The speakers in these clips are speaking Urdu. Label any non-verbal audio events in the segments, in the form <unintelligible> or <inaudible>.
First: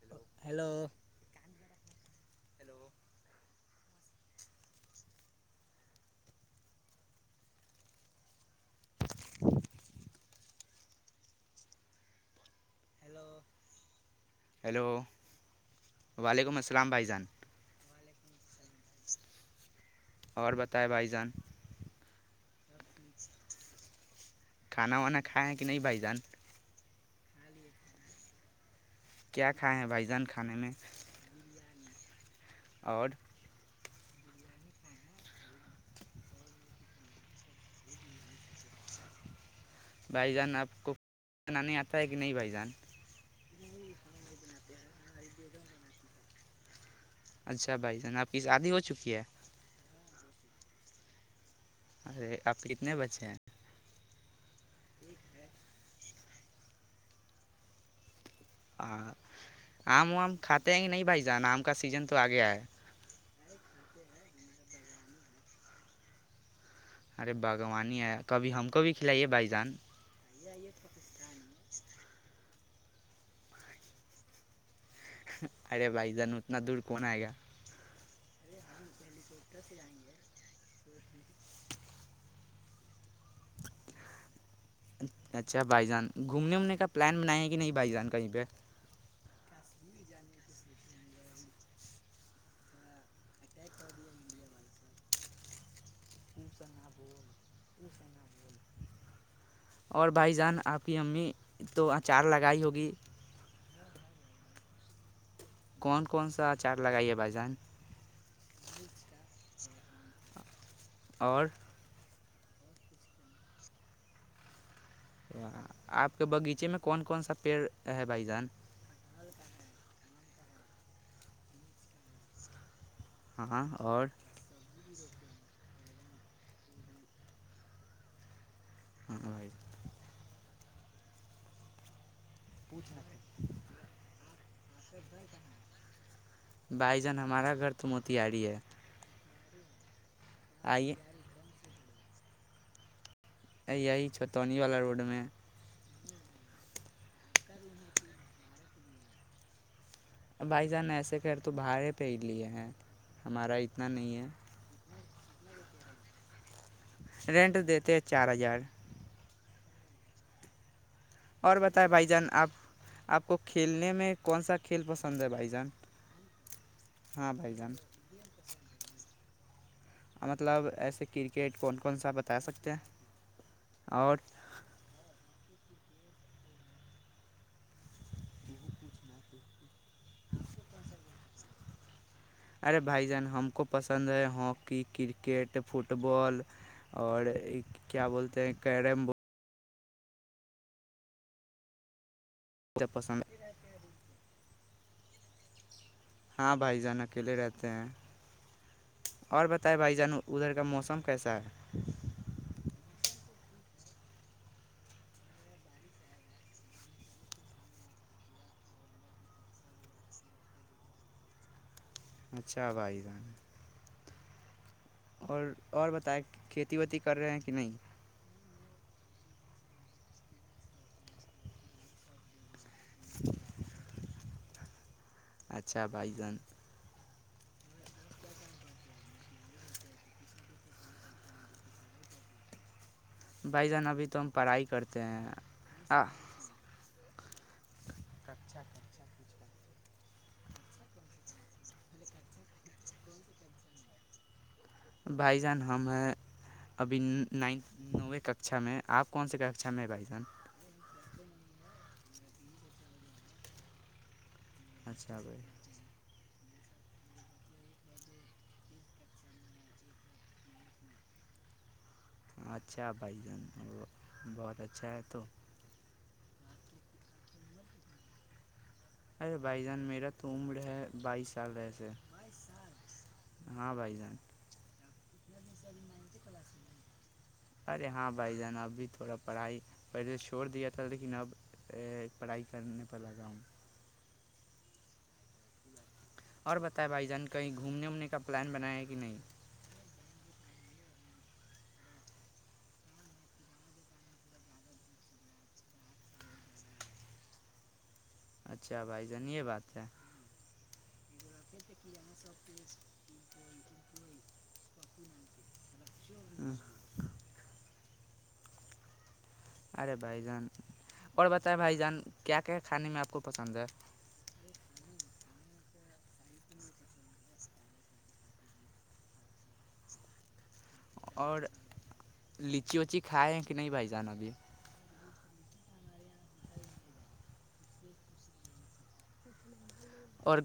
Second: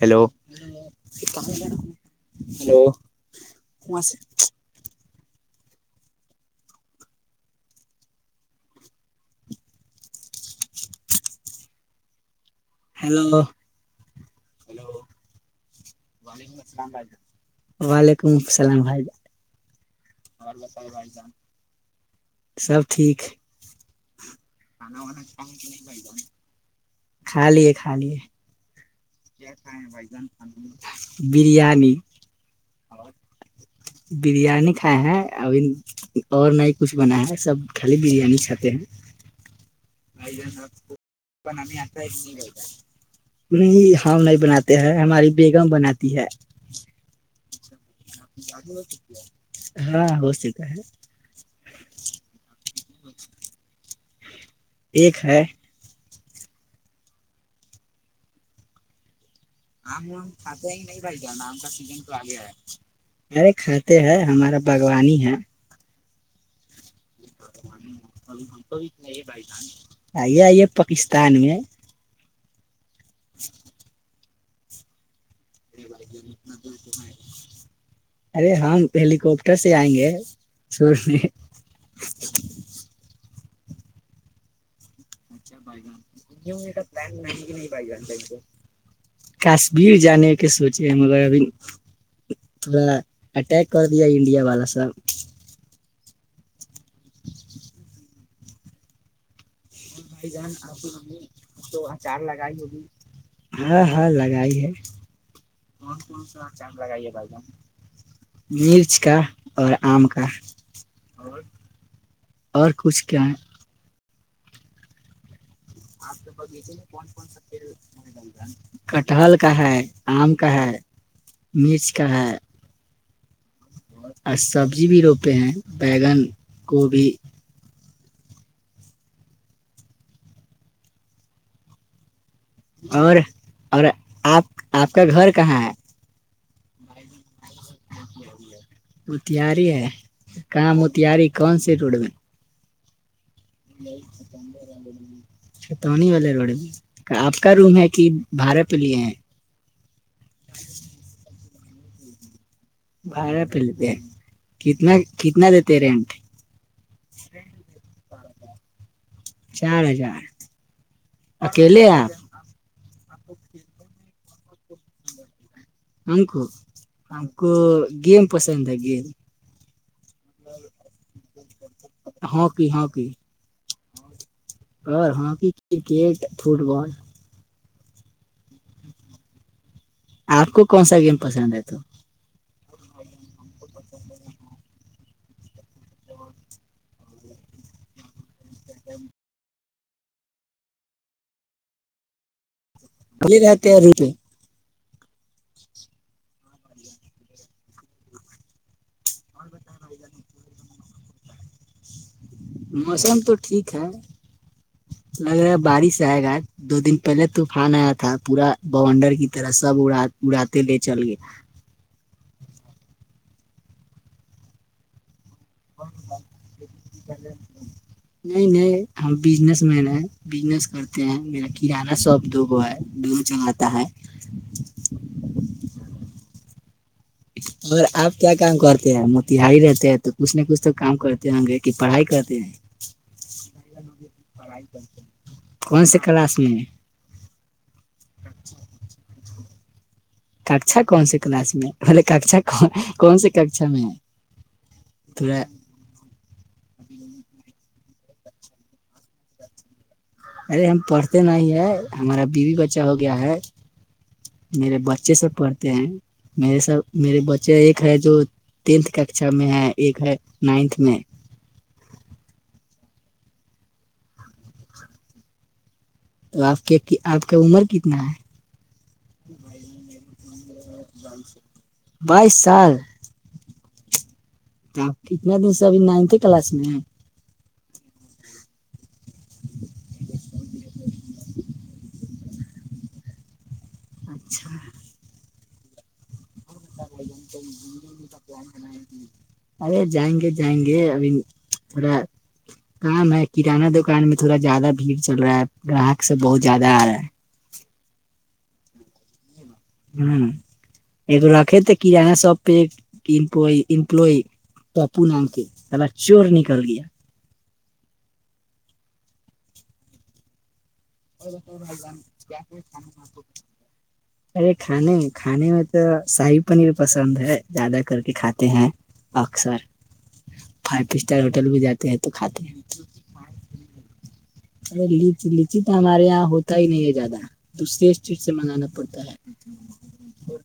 ہیلو ہلو م سے <unintelligible> <inaudible> ہیلو ہیلو وعلیکم السلام بھائی جان ہی <unintelligible> سلام بھائی اور بتائے بھائی جان سب ٹھیک <unintelligible> کھانا وانا کائے ہیں کہ نہیں بھائی جان کھا لیے کھا لیے کیا کھ کھائے ہیں بھائی جان بھان کھانے میں بریانی <unintelligible> ہ <unintelligible> اور بریانی کھائے ہیں ابھی اور نہیں ہی کچھ بنا ہے سب خالی بریانی کھاتے ہیں بھائی جان آپ کو بنانے آتا ہے کہ نہیں بھائی جان ہم نہیں بناتے ہیں ہماری بیگم بناتی ہے جی اچھا بھائی جن آپ کی شادی ہو چکی ہے چکا ہے ارے اب تنے بچے ہیں ایک ہے <inaudible> آم وم کھاتے ہیں ہی نہیں بھائی ج آم کا سیزن تو آ گیا ہے ارے کھاتے ہیں ہمارے سب باغوانی ہے ارے باغوانی ہے کبھی ہم کو بھی کھلائیے بھائی جان آ آئی ہے پاکستان میں س ارے بھائی جان اتنا دور کون آئے گا ارے ہاں ہیلییکپٹر سے آئیں گے <inaudible> اچھا بھائی جان <inaudible> گھومنے وومنے کا پلان بنائے ہیں کہ نہیں بھائی جان کہیں پہ بھیڑ جانے کے سوچے ہیں مگر ابھی تھوڑا اٹیک کر دیا انڈیا والا ساب اور بھائی جان آپ کی امی تو اچار لگائی ہوگی ہاں ہاں لگاائی ہے کون کون سا اچار لگائیے بھائی ج مرچ کا اور آم کا اور اور کچھ کیا ہے <inaudible> آپ کے باغیچے بگچے میں کون کون سا پیڑ ہے بھائی جان تل کٹہل کا ہے آم کا ہے مرچ کا ہے اور سبزی بھی روپے ہیں بیگن گبھی <inaudible> اور اور آپ آپ کا گھر کہاں ہے بھائی جان ہمارا گھر تو موتییاری ہے وہ تیاری ہے کا م آئیے ہوتییاری کون سی گ یہی چتونی والا روڈ میں ٹونی والے روڈ آپ کا روم ہے کہ بھاڑے پہ لیے ہیں بھائی جان ایسے کرتے تو بھاڈے پہ ہی لیے ہیں بھاڈے ہمارا پہ لیتے اتنا ہیں نہیں ہے کتنا کتنا دیتے تے رنٹ <unintelligible> رنٹ دیتے ہیں چار ہزار <unintelligible> چار ہزار <unintelligible> اور بتائے بھائی جان آپ آپ کو کھیلنے میں کون سا کھیل پسند ہے بھائی جان ہم کو ہم ہاں کو بھائی جان گیم پسند ہیں گیم <unintelligible> مطلب ایسے کی کیرکیٹ کون کون سا بتا ہاکی سکتے ہیں ہاکی اور اور ہاکی کرکٹ فٹ بال آپ کو کون سا گیم پسند ہے تو ارے بھائی جان ہم کو پسند ہے ہاکی کرکٹ فٹ بال اور کیا بولتے ہیں کیرم بوڈ <unintelligible> بہت پسند یہ ہے۔ رہتے ہیں روہ میں ہاں بھائی جان اکیلے رہتے ہیں اور بتائے بھائی جان ادھر کا موسم کیسا ہیں <unintelligible> موسم تو ٹھیک ہے لگ رہا ہے بارش آئے گا دو دن پہلے طوفان آیا تھا پورا بونڈر کی طرح سب اڑا اڑاتے لے چل گئے اچھا بھائی جان اور اور بتائے کھیتی بتی کر رہے ہیں کہ نہیں اس میں نے بزنس کرتے ہیں میرا کرانہ شابپ دو گو ہے <unintelligible> <unintelligible> اچھا بھائی جان اور آپ کیا کام کرتے ہیں موتہائی رہتے ہیں تو کچھ نہ کچھ تو کام کرتے ہیں کہ پڑھائی کرتے ہیں بھائی جان ابھی تو ہم پڑھائی کرتے ہیں کون سی کلاس میں اچھا اچھا ککشا کون سے کلاس میں بلے ککشا کون سی ککشا میں ہے بھائی تھوڑا جان ہم ابھی نائنتھ نووے ککشا میں آپ کون سے ککشا میں بھائی صاحب ارے ہم پڑھتے نہیں ہے ہمارا بیوی بچہ ہو گیا ہے میرے بچے اچھا سب بھائی پڑھتے ہیں میرے سب میرے بچے ایک ہے جو ٹینھ کشا میں ہے ایک ہے نائنتھ میں اچھا بھائی جان بہت اچھا ہے تو تو آپ کے آپ کا عمر کتنا ہے ارے بھائی جان میرا تو عمرا بائیس سال ایسے بائیس سال ہاں بھائی جان تو آپ کتنے دن سے ابھی نائنتھ کلاس میں ارے ہاں بھائی جان ابھی تھوڑا پڑھائی پہلے چھوڑ دیا تھا لیکن اب پڑھائی کرنے پر لگا ہوں اچھا اور بتائے بھائی جان کہیں گھومنے وومنے کا پلان بنایا ہے کہ نہیں ارے جائیں گے جائیں گے ابھی تھوڑا کام ہے کرانہ دکان میں تھوڑا زیادہ بھیڑ چل رہا ہے گراہک سب بہت زیادہ آ رہا ہے اچھا بھائی جنی یہ بات ہے ہوں ایک رکھے تھے کرانہ شوپ پہ ایمپلئی پاپو نام کے پا چور نکل گیا ارے بھائی جان اور بتائے بھائی جان کیا کیا کھانے میں آپ کو پسند ہے ارے کھانے کھانے میں شاہی پنیر پسند ہے زیادہ کر کے کھاتے ہیں اکثر فائیو اسٹار اور ہوٹل میں جاتے ہیں تو کھاتے ہیں لیچی ووچی کھائے ہیں کہ نہیں بھائی جان ابھی چلی چیز تو ہمارے یہاں ہوتا ہی نہیں ہے زیادہ دوسرریے اس چیز سے منگانا پڑتا ہے اور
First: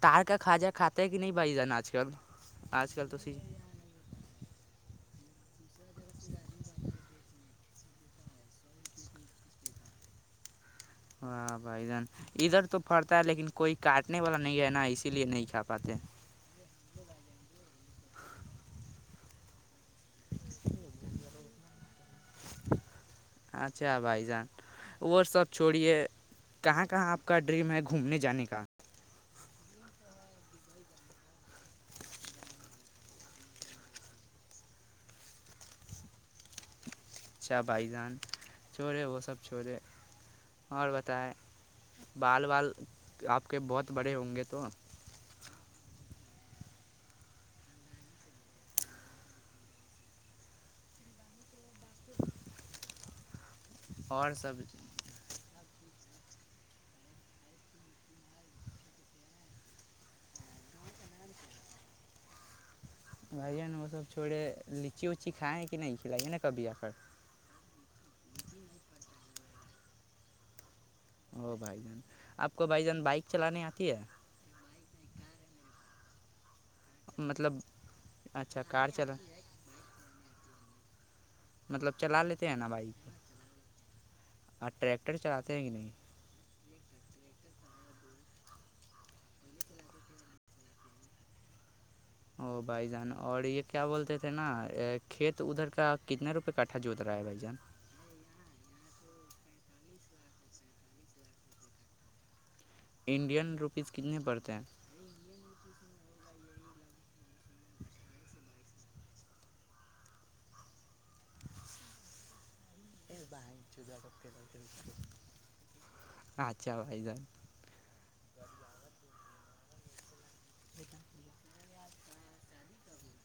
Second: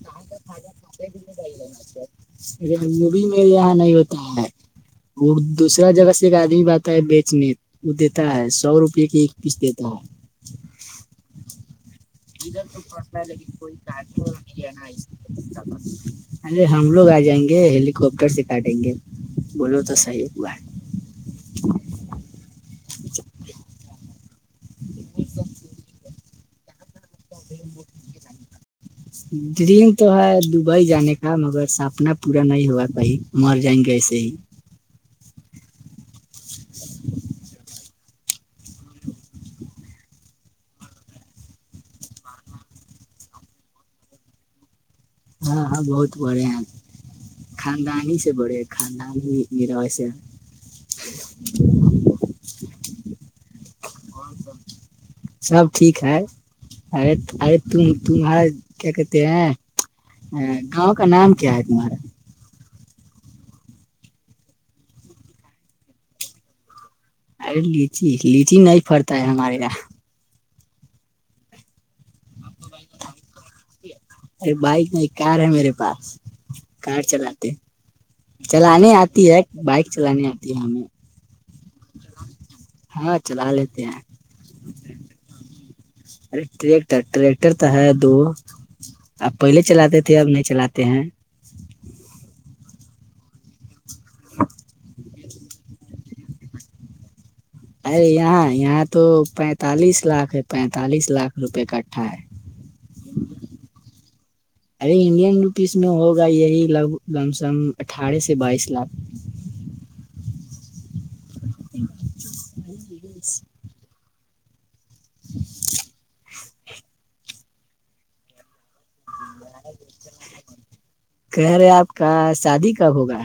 تار کا کھواجہ کھاتا ہے کہ نہیں بھائی جان آج کل آج کل وہ بھی توی میرے یہاں نہیں ہوتا ہے وہ دوسرا جگہ سے ایک آدمی ب آتا ہے بیچنے وہ دیتا ہے سو روپے کی پچ دیتا واہ بھائی جان ادھر تو پڑتا ہے لیکن کوئی کا کاٹنے والا نہیں ہے نا نہیںا اسی لیے نہیں کھا پاتے ارے ہم لوگ آ جائیں گے کوپٹر سے کاٹیں گے بولو تو صحیح ب اچھا بھائی جان وہ سب چھوڑی ہے کہاں کہاں آپ کا ڈریم ہے گھومنے جانے کا ن تو ہے دبئی جانے کا مگر سپنا پورا نہیں ہوا کہئی مر جائیں گے ایسے ہی <inaudible> اچھ بھائی جان چورے وہ سب چورے اور بتائائے بال بال آپ کے بہت بڑے ہوں گے تو ہاں ہاں بہت بڑھے ہیں خاندانی ہی سے بڑے ہیں خاندان ہی میریرا ویسے ہے <inaudible> اور سب سب ٹھیک ارے ارے ت تمہارا کیا کہتے ہیں گاؤں کا نام کیا ہے تمہارا بھائی وہ سب چھوڑے لچی اچی کھائے ہیں کہ نہیں کھلائیے نا کبھی آخر ارے لچی لچی نہیں پڑتا ہے ہمارے یہاں ہو بھائی جان آپ کو بھائی جان بائک چلانے آتی ہے ارے بائک میں ایک کار ہے میرے پاس کار چلاتے مطلب اچھا کار چلانے چلا آتی ہے بائک چلانے آتی د ہم میںیں <unintelligible> مطلب چلا لیتے ہیں نا بائک چلا لیتے ہیں اور ٹریکٹر چلاتے ہیں کہ نہیں ارے ٹریکٹر ٹریکٹر تو ہے دو اب پہلے چلاتے تھے اب نہیں چلاتے ہیں او بھائی جان اور ایک کیا بولتے تھے نا کھیت ادھر کا کتنے رپئے ک کاٹا جوت رہ ہے بھ جان ارے یہاں یہاں تو پینتالیس لاکھ ہے پینتالیس لاکھ روپے کٹھا ہے انڈین روپیز کتنے پڑتے ہیں ارے انڈین روپیز میں ہوگا یہی ل لم سم اٹھارہ سے بائیس لاکھ <unintelligible> ج سب کے دے <unintelligible> اچھا بھائی جن <unintelligible> کہ رہے آپ کا شادی کب ہوگا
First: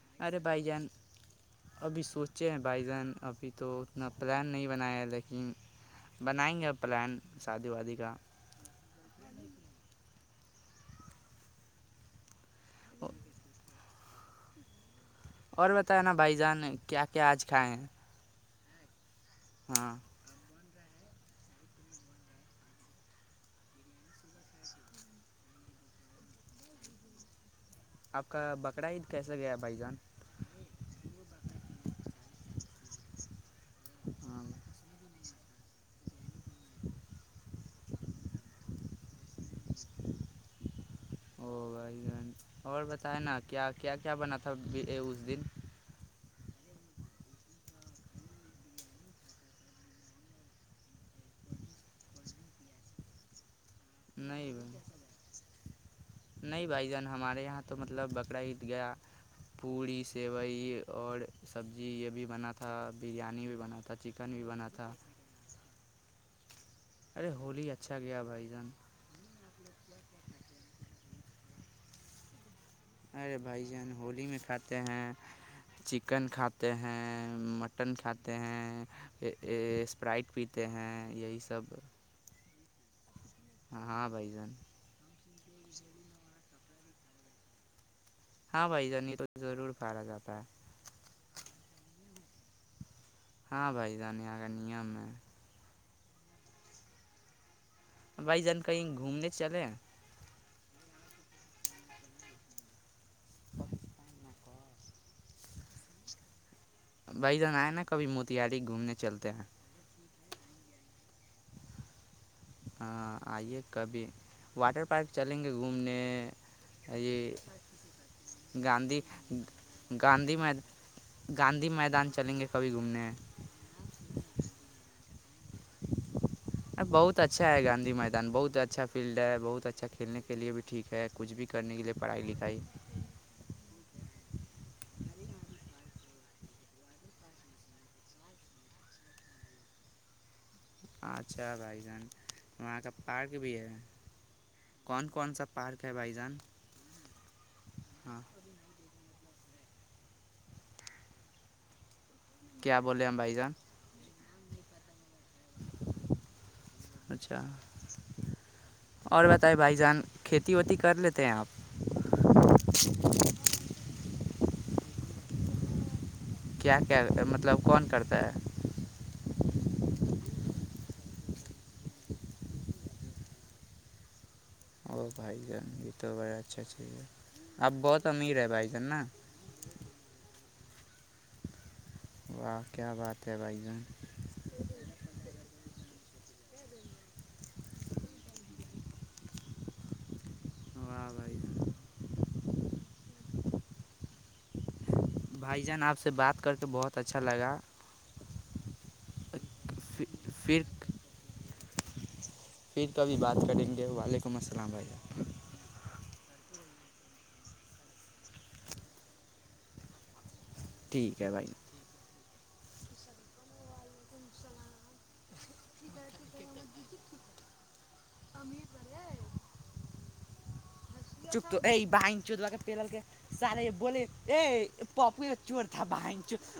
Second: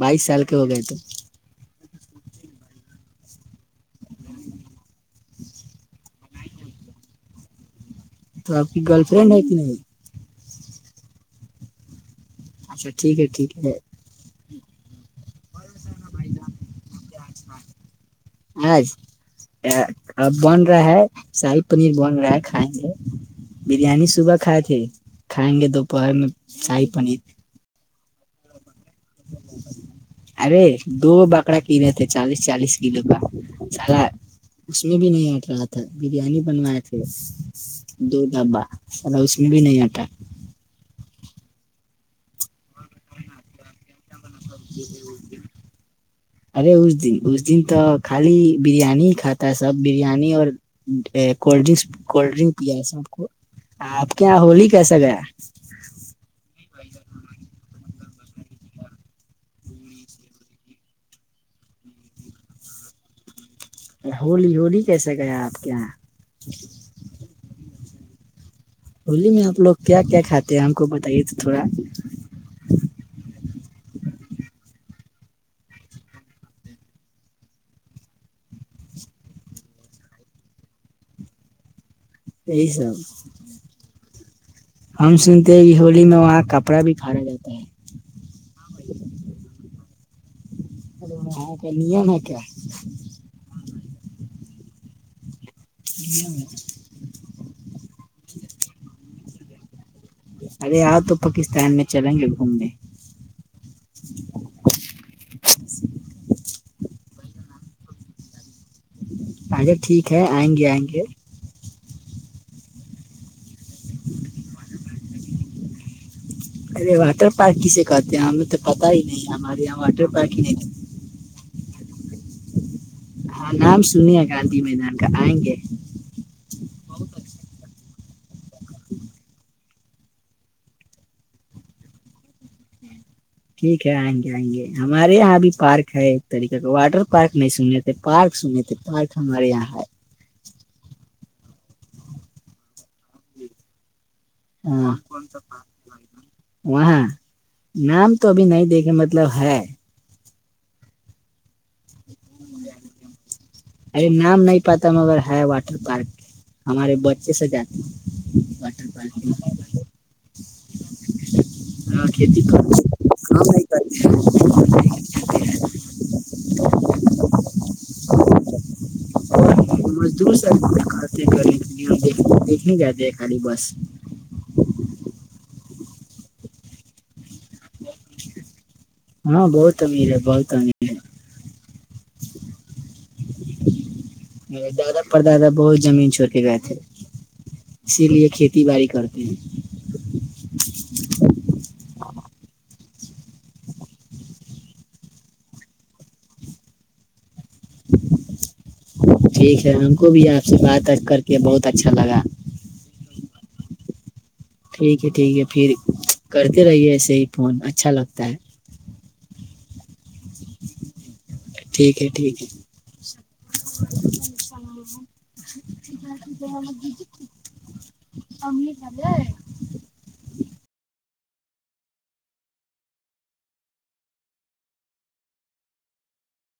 بائیس ارے سال کے بھائی ہوگائے جان تو ابھی سوچے ہیں بھائی جان ابھی تو اتنا پلان نہیں بنایا ہے لیکن بنائیں گے پلان شادی وادی کا تو آپ کی گرل فرینڈ ہے کہ نہیں اچھا ٹھیک ہے ٹھیک ہے اور بتیا نا بھائی جان کیا کیا آج کھائے ہیں آج ہاں <unintelligible> ا بند <unintelligible> رہا ہے شاہی پنیر بن رہا ہے کھائیں گے بریانی صبح کھائے تھے کھائیں گے دوپہر میں شاہی پنیر آپ کا ب <unintelligible> ارے دو بکرا کینےے تھے چالیس چالیس ک ل کا <unintelligible> سا ہاں اس میں بھی نہیں ہٹ رہا تھا بریانی بنوائے تھے دو ڈبا اور بھی نہیں آتاا <unintelligible> او بھائی گن اور بتائے نا کیا کیا کیا بنا تھا اس دن ارے اس اس دن تو خالی بریانی ہی کھاتا ہے سب بریانی اور کولڈ ڈنک کولڈ ڈرنک پیا سب کو آپ کے یہاں ہولی نہیں کیسا گیا نہیں بھائی جان ہمارے یہاں تو مطلب بکرا ہید گیا پوڑی سیوئی اور سبزی یہ بھی بنا تھا بریانی بھی بنا تھا چکن بھی ہولی بنا ہولی تھا کیسے گیا آپ کے یہاں <inaudible> ارے ہولی اچھا گیا بھائی جان ہولی میں آپ لوگ کیا کیا کھاتے ہیں ہم کو بتائیے تو تھوڑا ارے بھائی جان ہولی میں کھاتے ہیں چکن کھاتے ہیں مٹن کھاتے ہیں اسپرائٹ پیتے ہیں یہی سب یہی سب ہاں بھائی جان ہم سنتے ہیں کہ ہولی میں وہاں کا کپڑا بھی کھانا جاتا ہے ہاں بھائی جنیضور کارا جاتا ہے ا کیا نم ہے کیا ہاں بھائی دان یہاں کا نیم ہے <inaudible> بھائی جان کہیں گھومنے چلے ارے آ تو پاکستان میں چلیں گے گھومنے بھ جن آئے نا کبھی موتی یاد گھومنے چلتے ہیں اچھا ٹھیک آئیں گے آئیں گے ہاں آئیے کبھی واٹر پارک چلیں گے گھومنے ارے واٹر یہ پارک کسے کہتے ہیں ہمیں تو پتہ گاندھی ہی نہیں ہمارے یہاں واٹر گاندھی پارک ہی م نہیں گاندھی میدان چلیں گے کبھی گھومنے ہاں نام سنی ہے گاندھی میدان آئیں گے بہت اچھا ہے گاندھی م ن بہت اچھا فیلڈ ہے بہت اچھا کھیلنے کے لیے بھی ٹھ ہے کچھ بھی کرنے کے لیے پڑھائی لکھائی ٹھیک ہے آئیں گے آئیں گے ہمارے یہاں اب پارک ہے ایک طریقے کا واٹر پارک نہیں سنے تھے پارک سنے تھے پارک ہمارے یہاں ہے اچھا بھائی جان وہاں کا پارک بھی ہے ہاں کون کون سا پارک ہے بھائی جان وہاں نیم ہاں تو ابھی نہیں دیکھے م مطلب ہے کیا بولے ہم بھائی جان ارے نام نہیں پتا مگر ہے واٹر پارک ہمارے بچے اچھا سے جاتے واٹر پارک اتی ہاں کھیتی کر کام نہیں کر اک کیا کیا مطلب کون کرتا پ اور مزدور س کرنے کے لیے ہمیک دیکھنے جاتے ہیں خالی بس او بھائی جان یہ تو بڑا اچھا چاہیے ہاں بہت امیر ہے بہت امیر <inaudible> واہ کیا بات ہے بھائی جان ہے میرے دادا پردادا بہت زمین چھوڑ کے گئے اسی لیے کھیتی باڑی کرتے ہیں واہ بھائی جان بھائی جان آپ سے بات کر کے بہت اچھا لگا ٹھیک ہے ہم کو بھی آپ سے پھر بات کر کے بہت اچھا لگا پھر تو ابھی بات کریں گے والے ٹھیک ہے ٹھیک ہے پھر کرتے رہیے ایسے ہی فون اچھا لگتا ہے <unintelligible> ٹھیک ہے بھائی السلام علیکم سلام <unintelligible> <unintelligible>